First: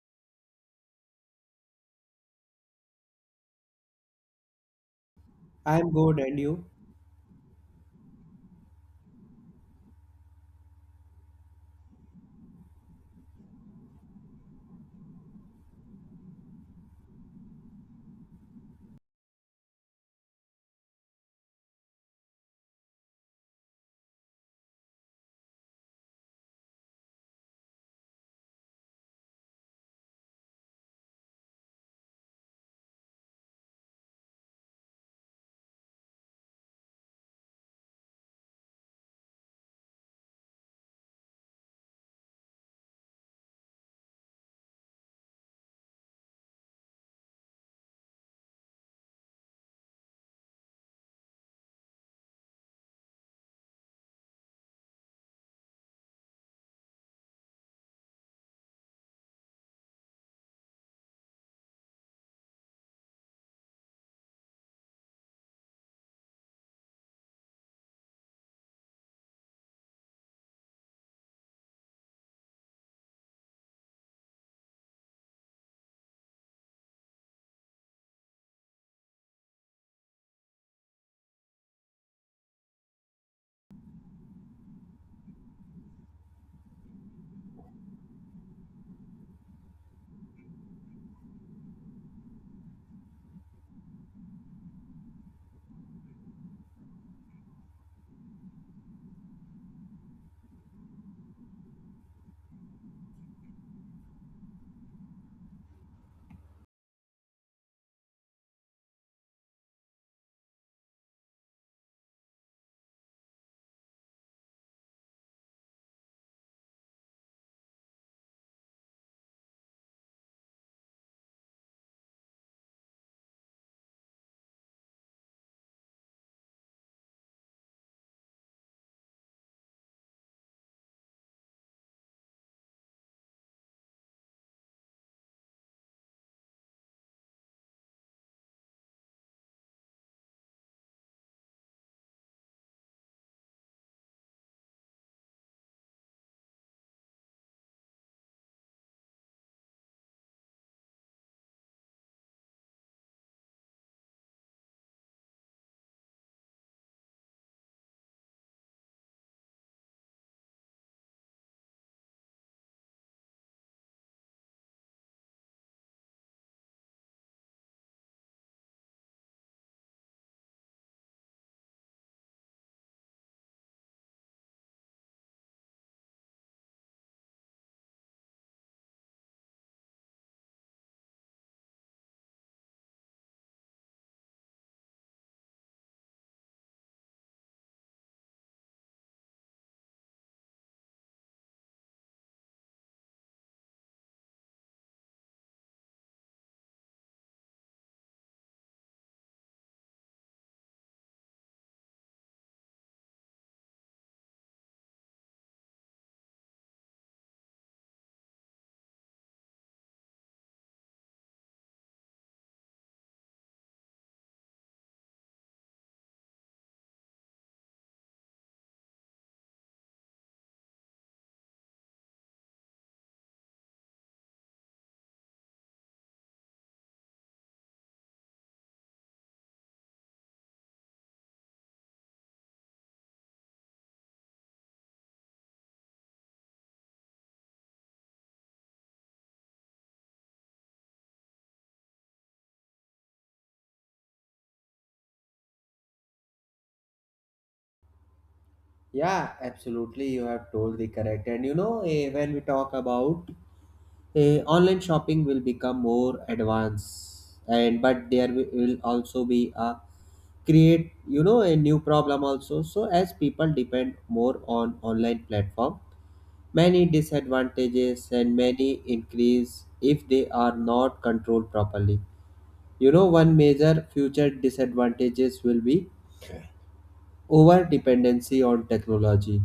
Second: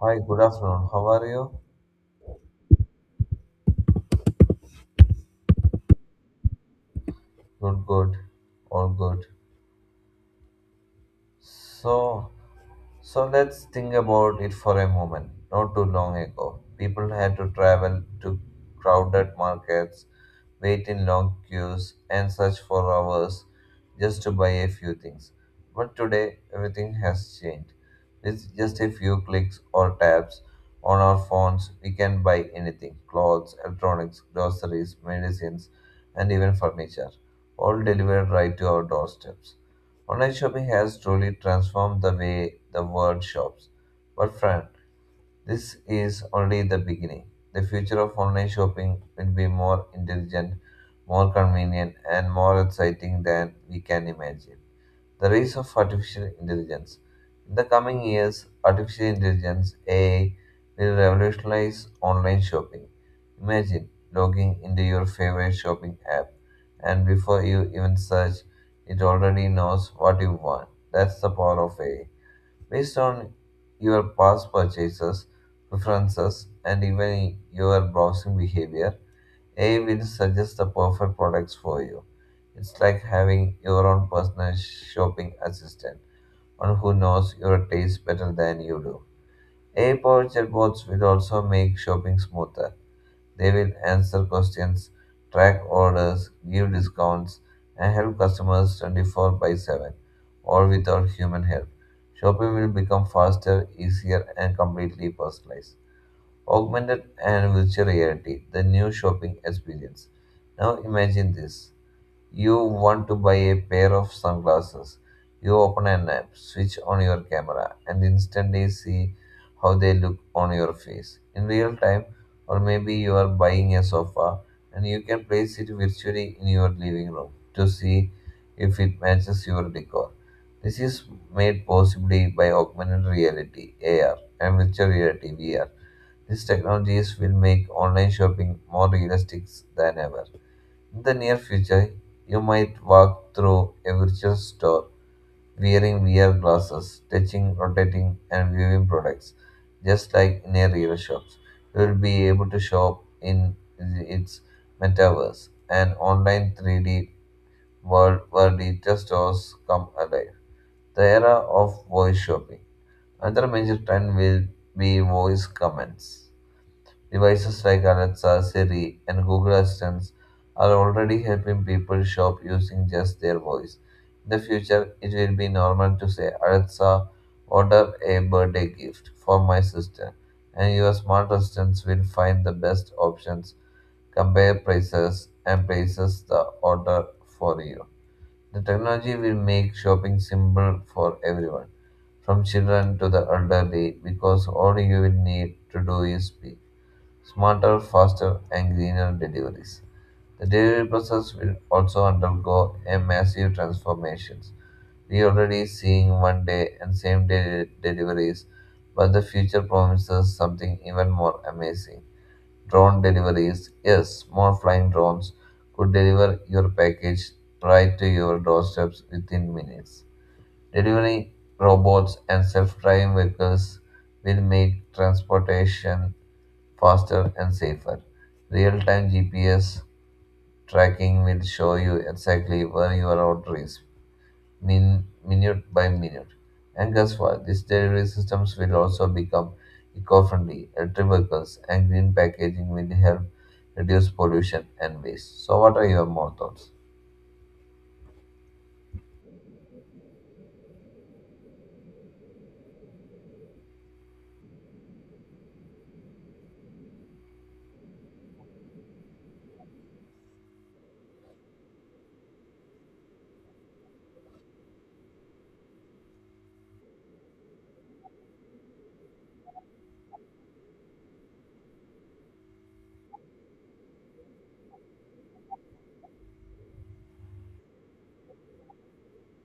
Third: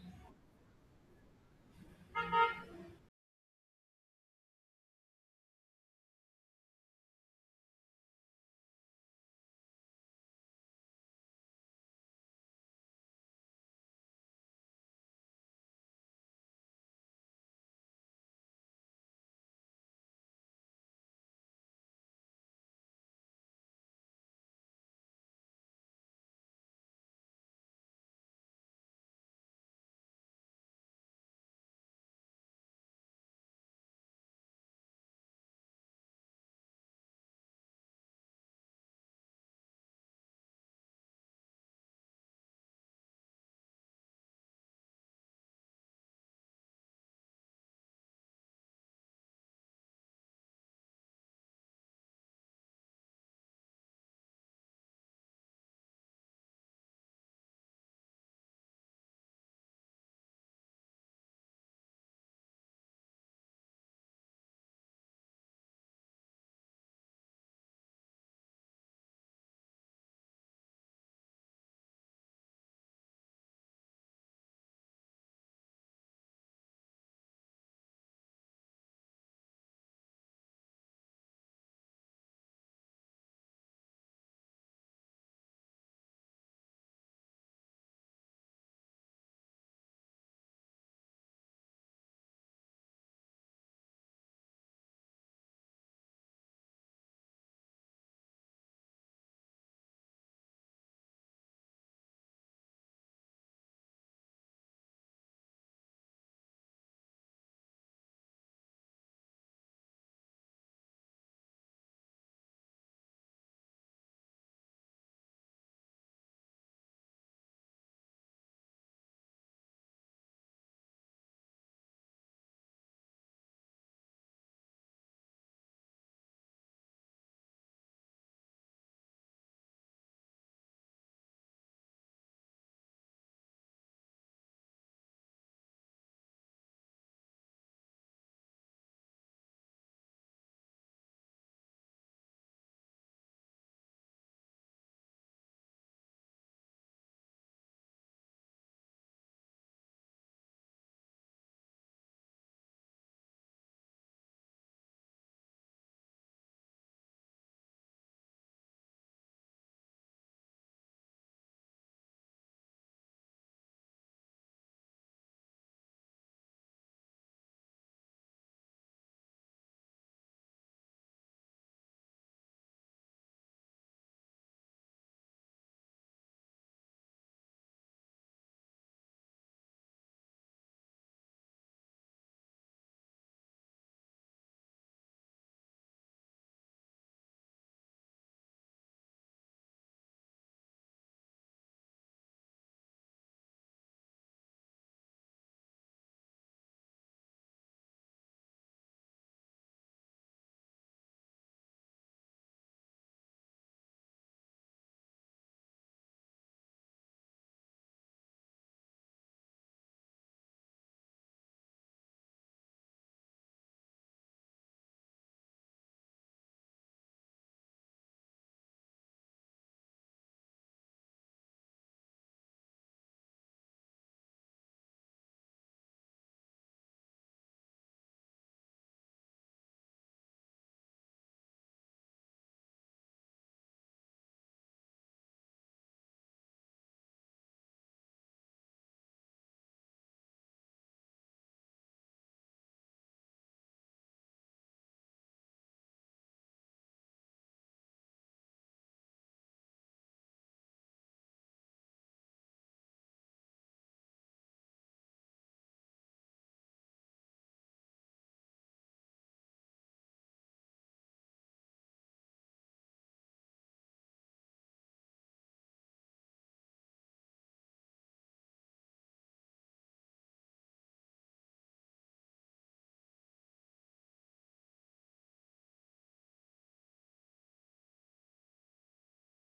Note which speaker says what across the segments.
Speaker 1: Hi, good afternoon. How are you?
Speaker 2: I'm good, and you?
Speaker 1: Good, good. All good. So, so let's think about it for a moment. Not too long ago, people had to travel to crowded markets, wait in long queues, and search for hours just to buy a few things. But today, everything has changed. With just a few clicks or taps on our phones, we can buy anything clothes, electronics, groceries, medicines, and even furniture, all delivered right to our doorsteps. Online shopping has truly transformed the way the world shops. But friend, this is only the beginning. The future of online shopping will be more intelligent, more convenient, and more exciting than we can imagine. The rise of artificial intelligence. In the coming years, artificial intelligence (AI) will revolutionize online shopping. Imagine logging into your favorite shopping app, and before you even search, it already knows what you want. That's the power of AI. Based on your past purchases, preferences, and even your browsing behavior, AI will suggest the perfect products for you. It's like having your own personal shopping assistant, one who knows your taste better than you do. AI powered chatbots will also make shopping smoother. They will answer questions, track orders, give discounts, and help customers 24 by 7, all without human help. Shopping will become faster, easier, and completely personalized. Augmented and virtual reality, the new shopping experience. Now imagine this. You want to buy a pair of sunglasses. You open an app, switch on your camera, and instantly see how they look on your face in real time. Or maybe you are buying a sofa and you can place it virtually in your living room to see if it matches your decor. This is made possibly by augmented reality, AR, and virtual reality, VR, these technologies will make online shopping more realistic than ever. In the near future, you might walk through a virtual store wearing VR glasses, touching, rotating, and viewing products, just like in a real shop. You will be able to shop in its metaverse, an online 3D world where digital stores come alive. The era of voice shopping. Another major trend will be voice commands. Devices like Alexa, Siri, and Google Assistants are already helping people shop using just their voice. In the future, it will be normal to say, "Alexa, order a birthday gift for my sister," and your smart assistants will find the best options, compare prices, and places the order for you. The technology will make shopping simple for everyone, from children to the elderly, because all you will need to do is speak smarter, faster, and greener deliveries. The delivery process will also undergo a massive transformation. We already seeing one day and same day deliveries, but the future promises something even more amazing. Drone deliveries. Yes, small flying drones could deliver your package right to your doorsteps within minutes. Delivery robots and self driving vehicles will make transportation faster and safer. Real time GPS tracking will show you exactly where your order is, minute by minute. And guess what? These delivery systems will also become eco friendly. Electric vehicles and green packaging will help reduce pollution and waste. So, what are your more thoughts?
Speaker 2: Yeah, absolutely. You have told the correct. And you know, when we talk about online shopping, will become more advanced, and but there will also be a create you know a new problem also. So as people depend more on online platform, many disadvantages and many increase if they are not controlled properly. You know, one major future disadvantages will be over dependency on technology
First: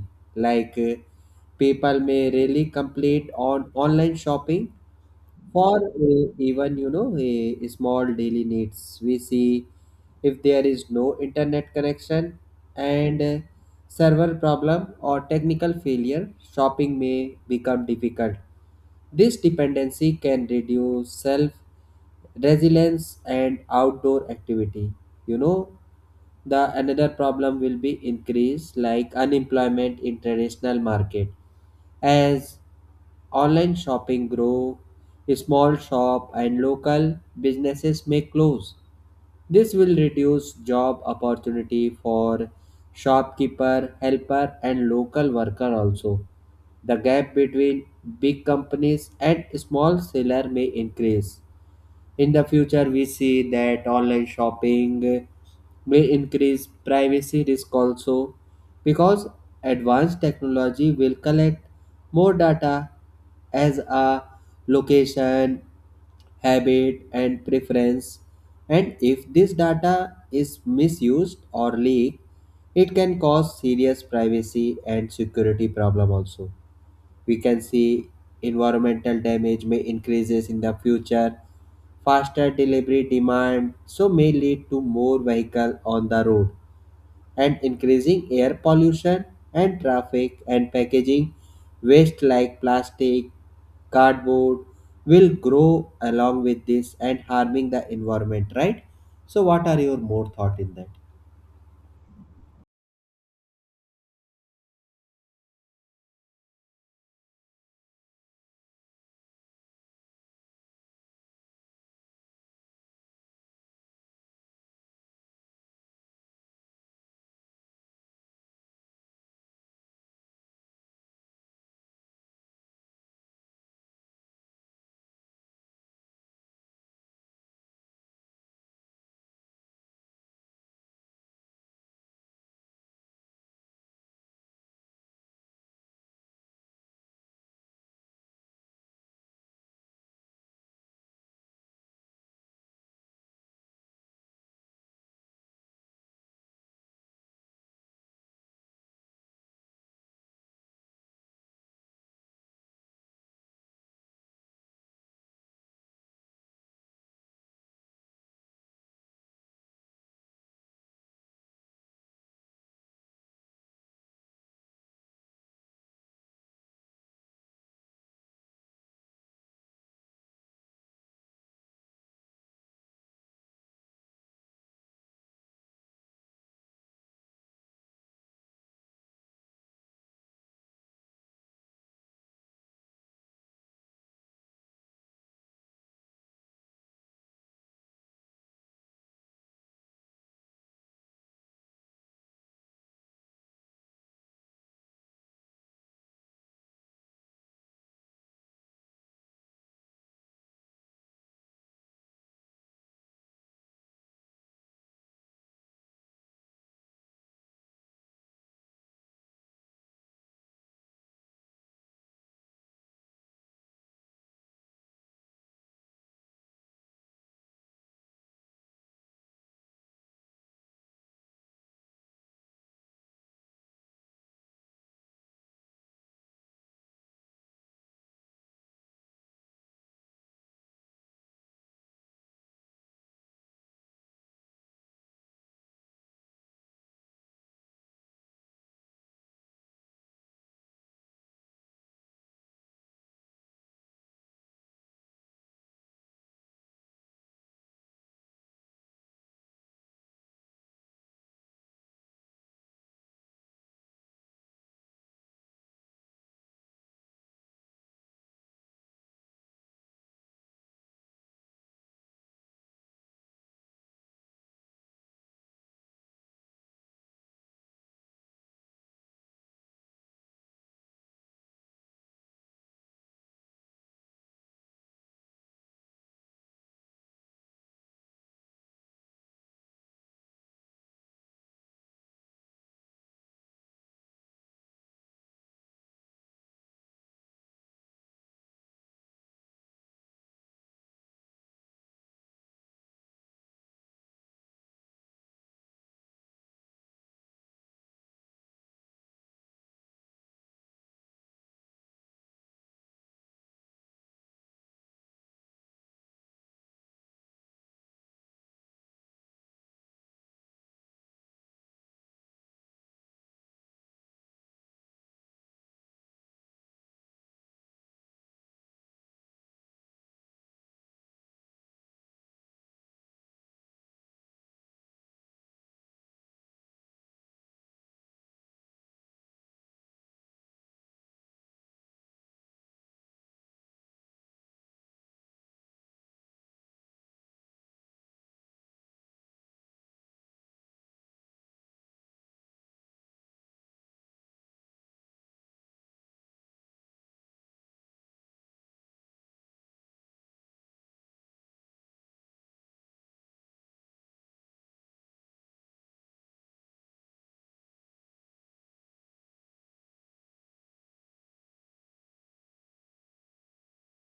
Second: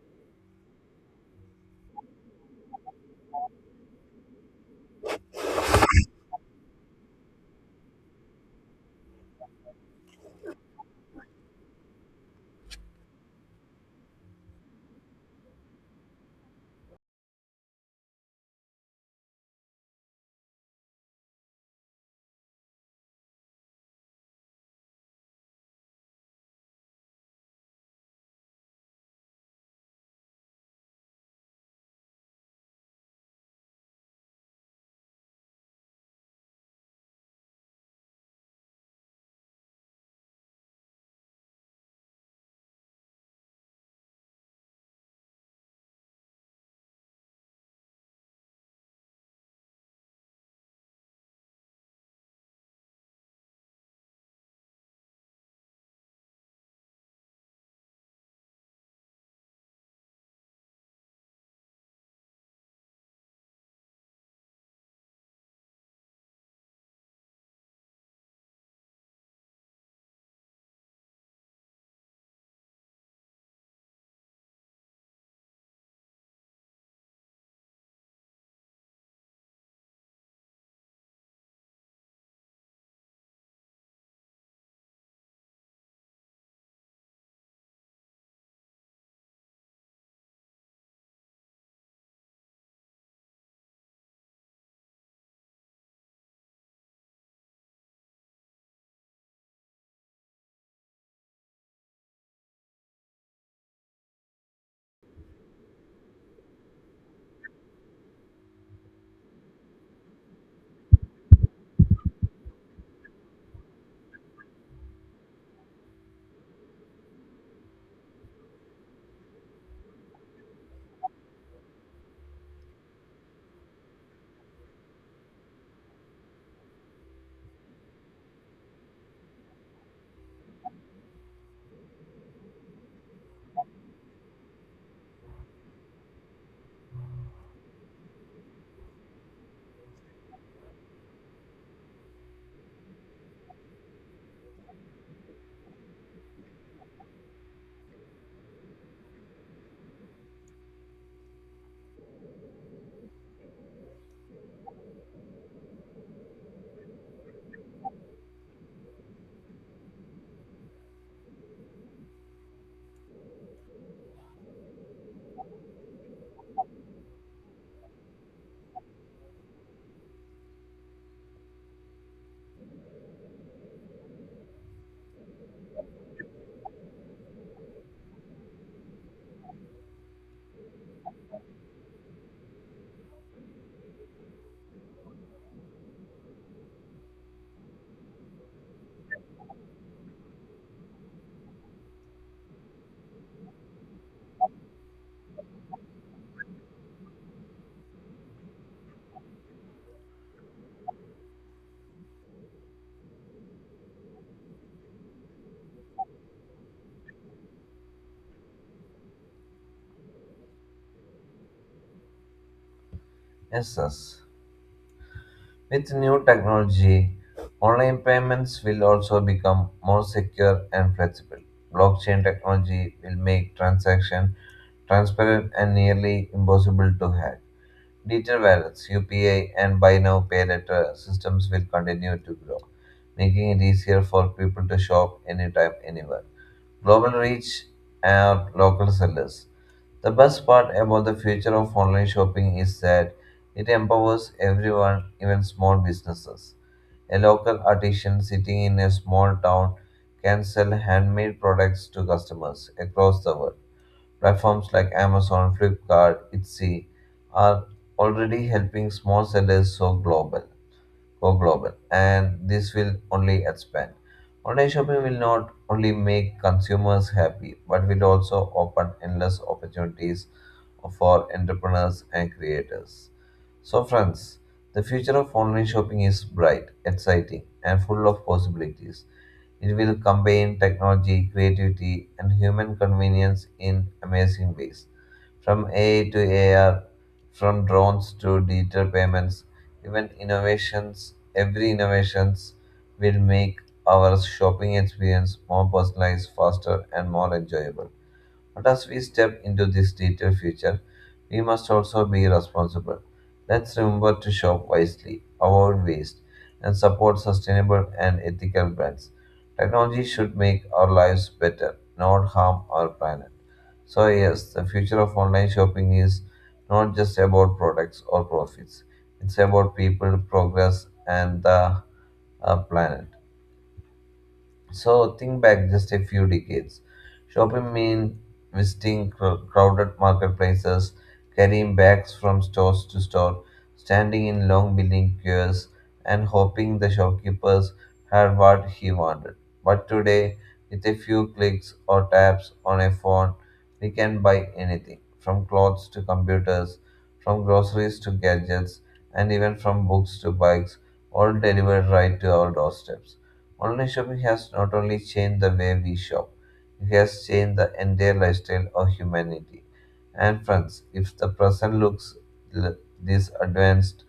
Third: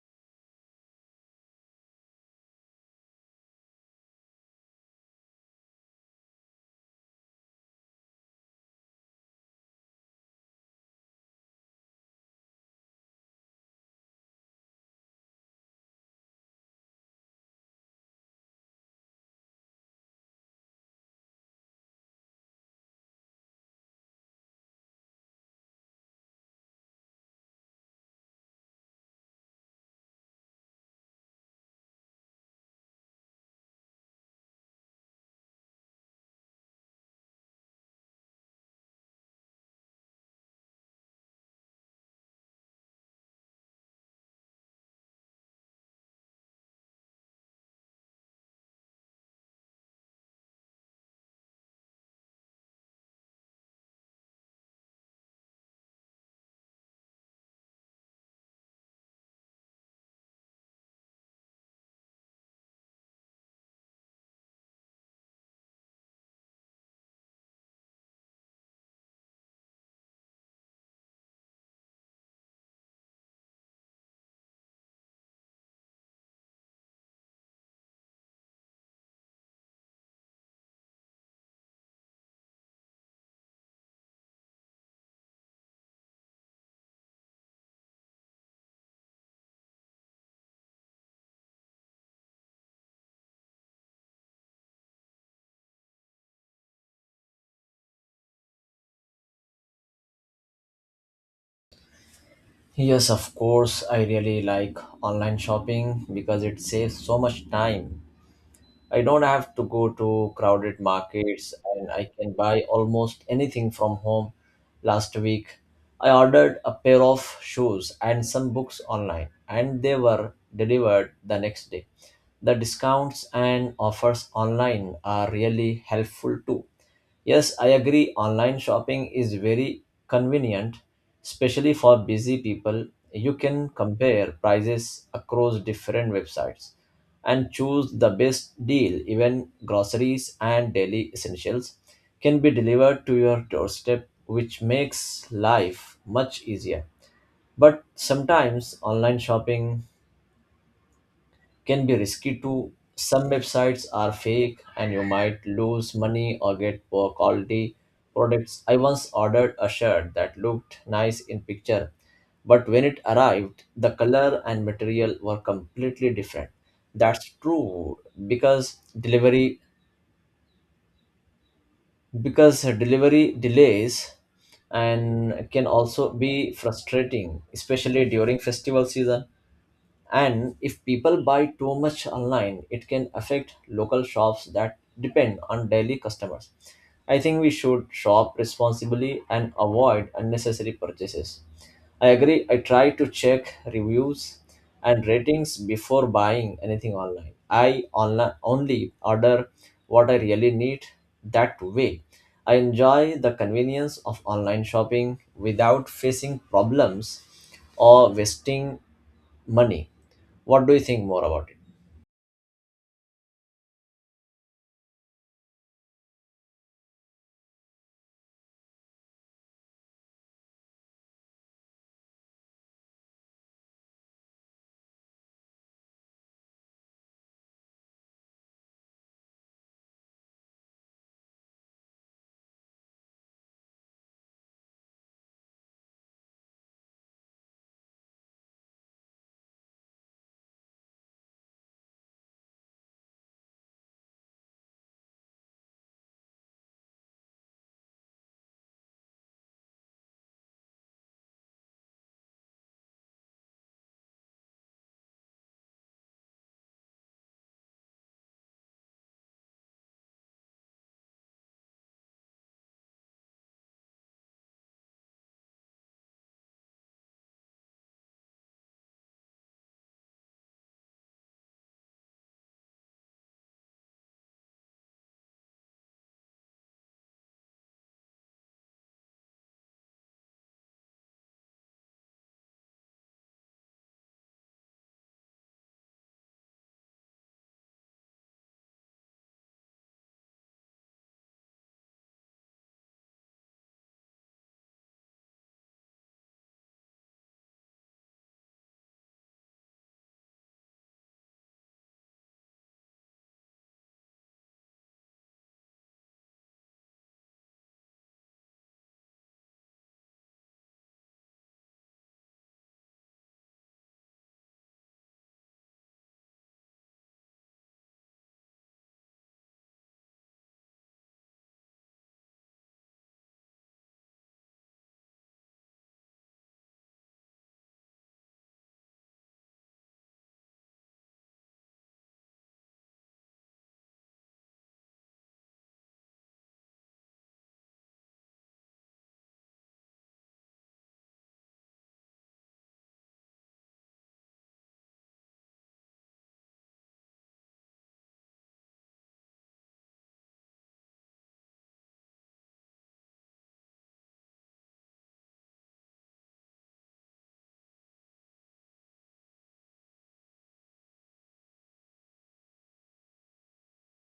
Speaker 2: like people may really complete on online shopping for even you know a small daily needs we see if there is no internet connection and server problem or technical failure shopping may become difficult this dependency can reduce self resilience and outdoor activity. You know, the another problem will be increase like unemployment in traditional market as online shopping grow small shop and local businesses may close this will reduce job opportunity for shopkeeper, helper and local worker also. The gap between big companies and small seller may increase. In the future, we see that online shopping may increase privacy risk also because advanced technology will collect more data as a location, habit, and preference. And if this data is misused or leaked, it can cause serious privacy and security problem also. We can see environmental damage may increases in the future. Faster delivery demand so may lead to more vehicle on the road and increasing air pollution and traffic and packaging waste like plastic, cardboard will grow along with this and harming the environment, right? So what are your more thought in that?
Speaker 3: Yes, of course, I really like online shopping because it saves so much time. I don't have to go to crowded markets and I can buy almost anything from home. Last week, I ordered a pair of shoes and some books online, and they were delivered the next day. The discounts and offers online are really helpful too. Yes, I agree. Online shopping is very convenient, especially for busy people. You can compare prices across different websites and choose the best deal. Even groceries and daily essentials can be delivered to your doorstep, which makes life much easier. But sometimes online shopping can be risky too. Some websites are fake and you might lose money or get poor quality products. I once ordered a shirt that looked nice in picture, but when it arrived, the color and material were completely different. That's true because delivery because delivery delays and can also be frustrating, especially during festival season. And if people buy too much online, it can affect local shops that depend on daily customers. I think we should shop responsibly and avoid unnecessary purchases. I agree, I try to check reviews and ratings before buying anything online. I only order what I really need that way. I enjoy the convenience of online shopping without facing problems or wasting money. What do you think more about it?
Speaker 1: Yes, yes. With new technology, online payments will also become more secure and flexible. Blockchain technology will make transactions transparent and nearly impossible to hack. Digital wallets, UPI, and buy now pay later systems will continue to grow, making it easier for people to shop anytime, anywhere. Global reach and local sellers. The best part about the future of online shopping is that it empowers everyone, even small businesses. A local artisan sitting in a small town can sell handmade products to customers across the world. Platforms like Amazon, Flipkart, Etsy are already helping small sellers so global go global, and this will only expand. Online shopping will not only make consumers happy, but will also open endless opportunities for entrepreneurs and creators. So, friends, the future of online shopping is bright, exciting, and full of possibilities. It will combine technology, creativity, and human convenience in amazing ways. From AI to AR, from drones to digital payments, even innovations, every innovations will make our shopping experience more personalized, faster, and more enjoyable. But as we step into this digital future, we must also be responsible. Let's remember to shop wisely, avoid waste, and support sustainable and ethical brands. Technology should make our lives better, not harm our planet. So, yes, the future of online shopping is not just about products or profits, it's about people, progress, and the planet. So think back just a few decades. Shopping meant visiting crowded marketplaces, carrying bags from stores to store, standing in long billing queues, and hoping the shopkeepers had what he wanted. But today, with a few clicks or taps on a phone, we can buy anything from clothes to computers, from groceries to gadgets, and even from books to bikes, all delivered right to our doorsteps. Online shopping has not only changed the way we shop, it has changed the entire lifestyle of humanity. And friends, if the present looks this advanced,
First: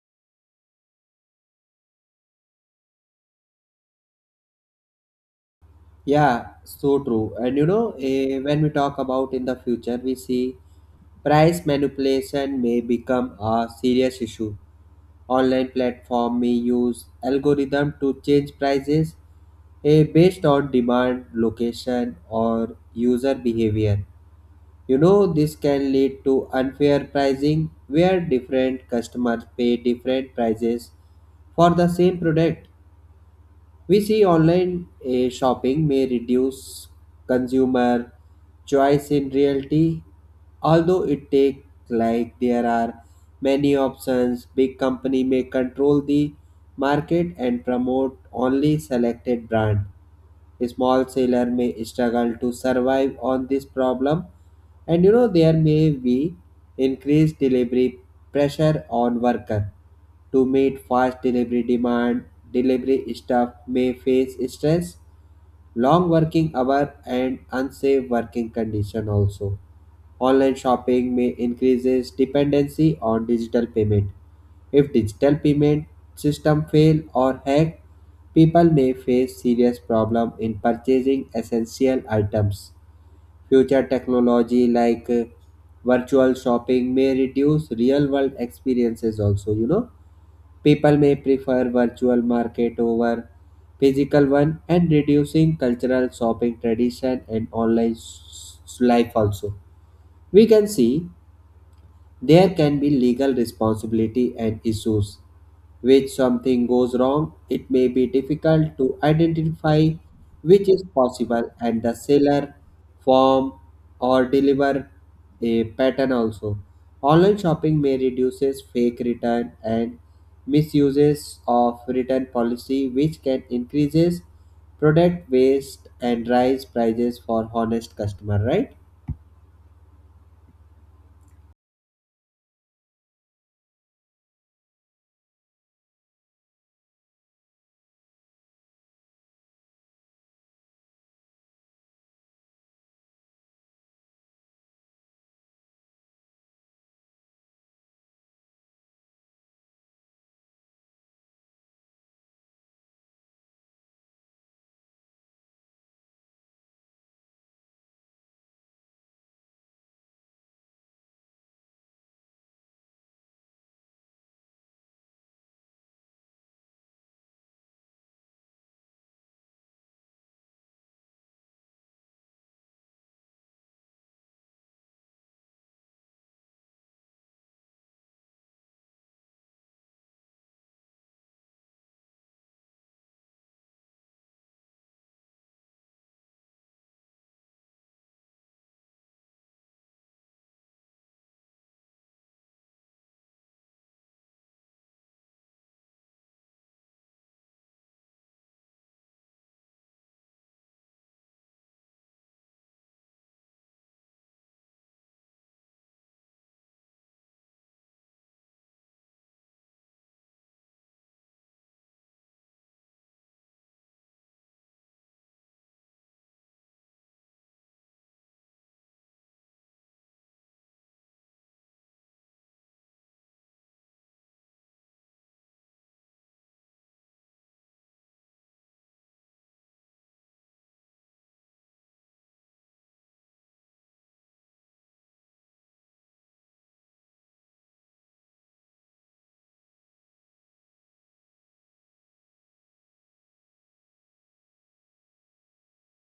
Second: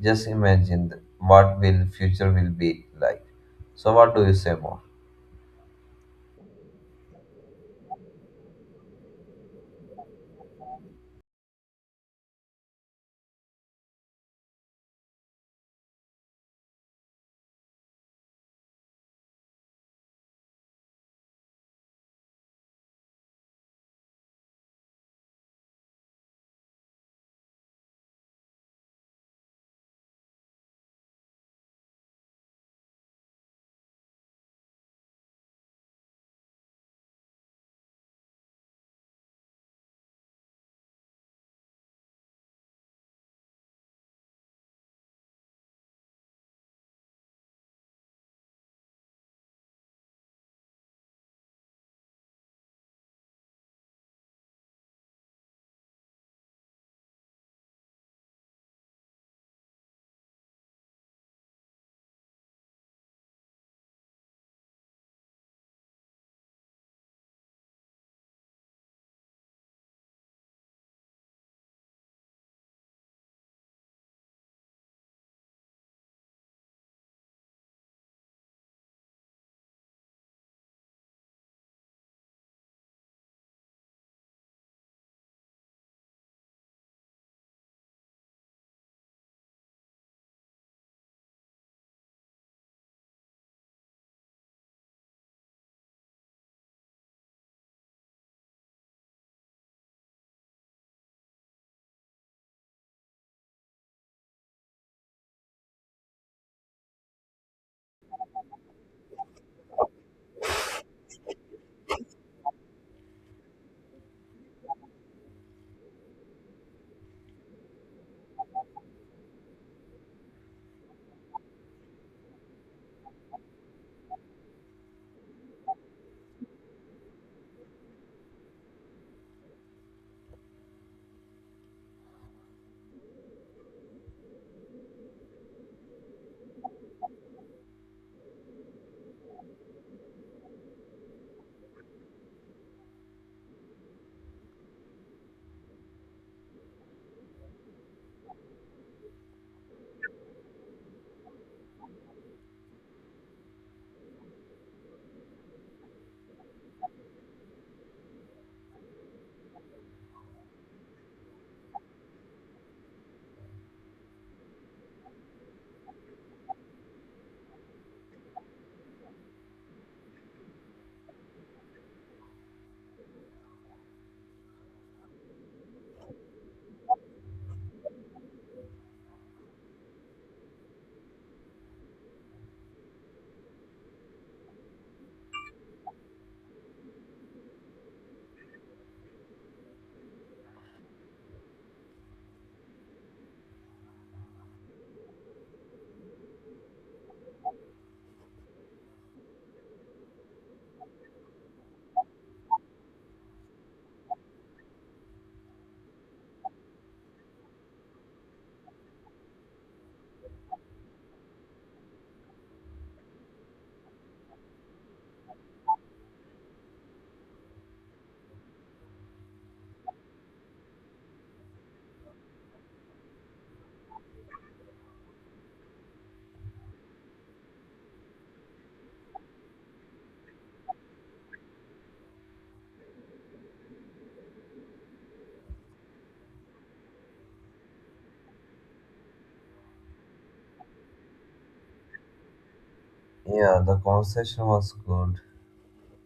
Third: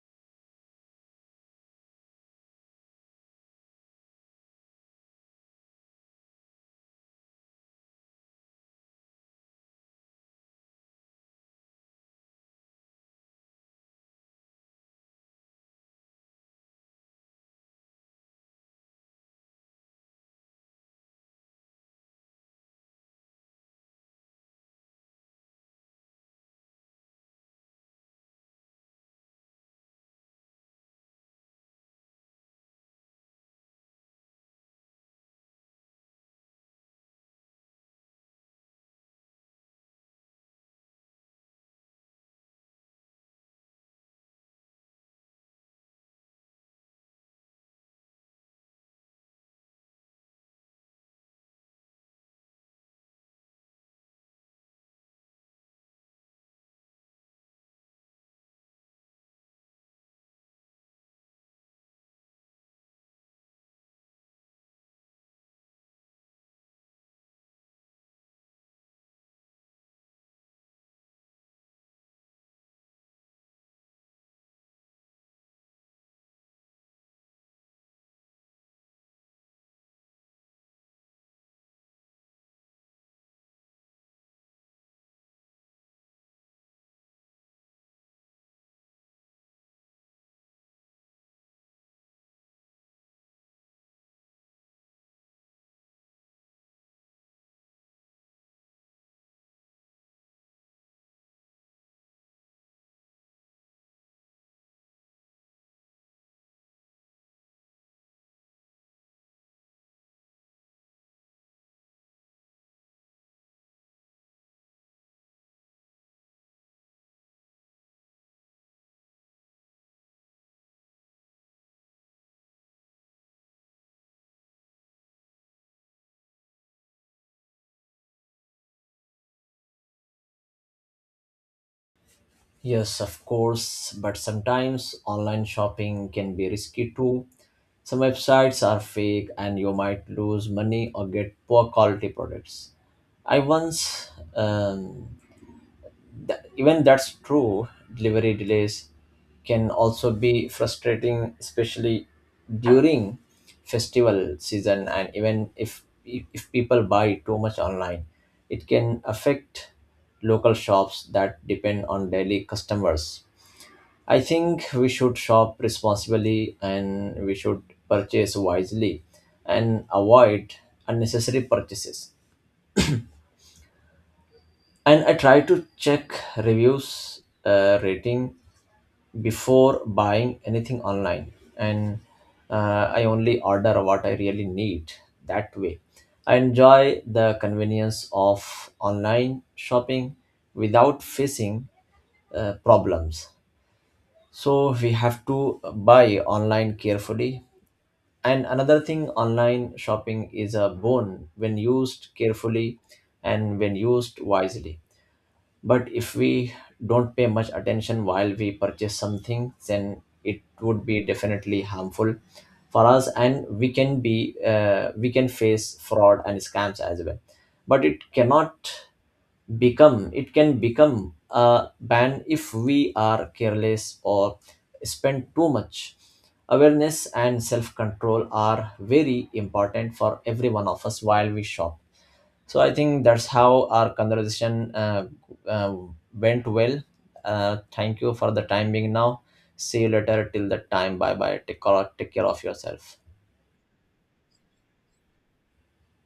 Speaker 1: just imagine what will future will be like. So what do you say more?
Speaker 2: Yeah, so true. And you know, when we talk about in the future, we see price manipulation may become a serious issue. Online platform may use algorithm to change prices based on demand, location, or user behavior. You know, this can lead to unfair pricing where different customers pay different prices for the same product. We see online shopping may reduce consumer choice in reality, although it take like there are many options. Big company may control the market and promote only selected brand small sailor may struggle to survive on this problem, and you know there may be increased delivery pressure on worker to meet fast delivery demand. Delivery staff may face stress, long working hour, and unsafe working condition also. Online shopping may increases dependency on digital payment. If digital payment system fail or hack, people may face serious problem in purchasing essential items. Future technology like virtual shopping may reduce real world experiences also, you know. People may prefer virtual market over physical one and reducing cultural shopping tradition and online life also. We can see there can be legal responsibility and issues. When something goes wrong, it may be difficult to identify which is possible and the seller, form, or deliver a pattern also. Online shopping may reduces fake return and misuses of return policy which can increases product waste and rise prices for honest customer, right?
Speaker 3: Yes, of course, but sometimes online shopping can be risky too. Some websites are fake and you might lose money or get poor quality products. I once um, Even that's true, delivery delays can also be frustrating, especially during festival season. And even if people buy too much online, it can affect local shops that depend on daily customers. I think we should shop responsibly and we should purchase wisely and avoid unnecessary purchases. And I try to check reviews, rating, before buying anything online and I only order what I really need that way I enjoy the convenience of online shopping without facing problems, so we have to buy online carefully. And another thing, online shopping is a boon when used carefully and when used wisely, but if we don't pay much attention while we purchase something, then it would be definitely harmful for us and we can face fraud and scams as well. But it can become a ban if we are careless or spend too much. Awareness and self control are very important for every one of us while we shop. So I think that's how our conversation uh, went well. Thank you for the time being now. See you later till that time. Bye bye. Take care of yourself.
Speaker 1: Yeah, the conversation was good.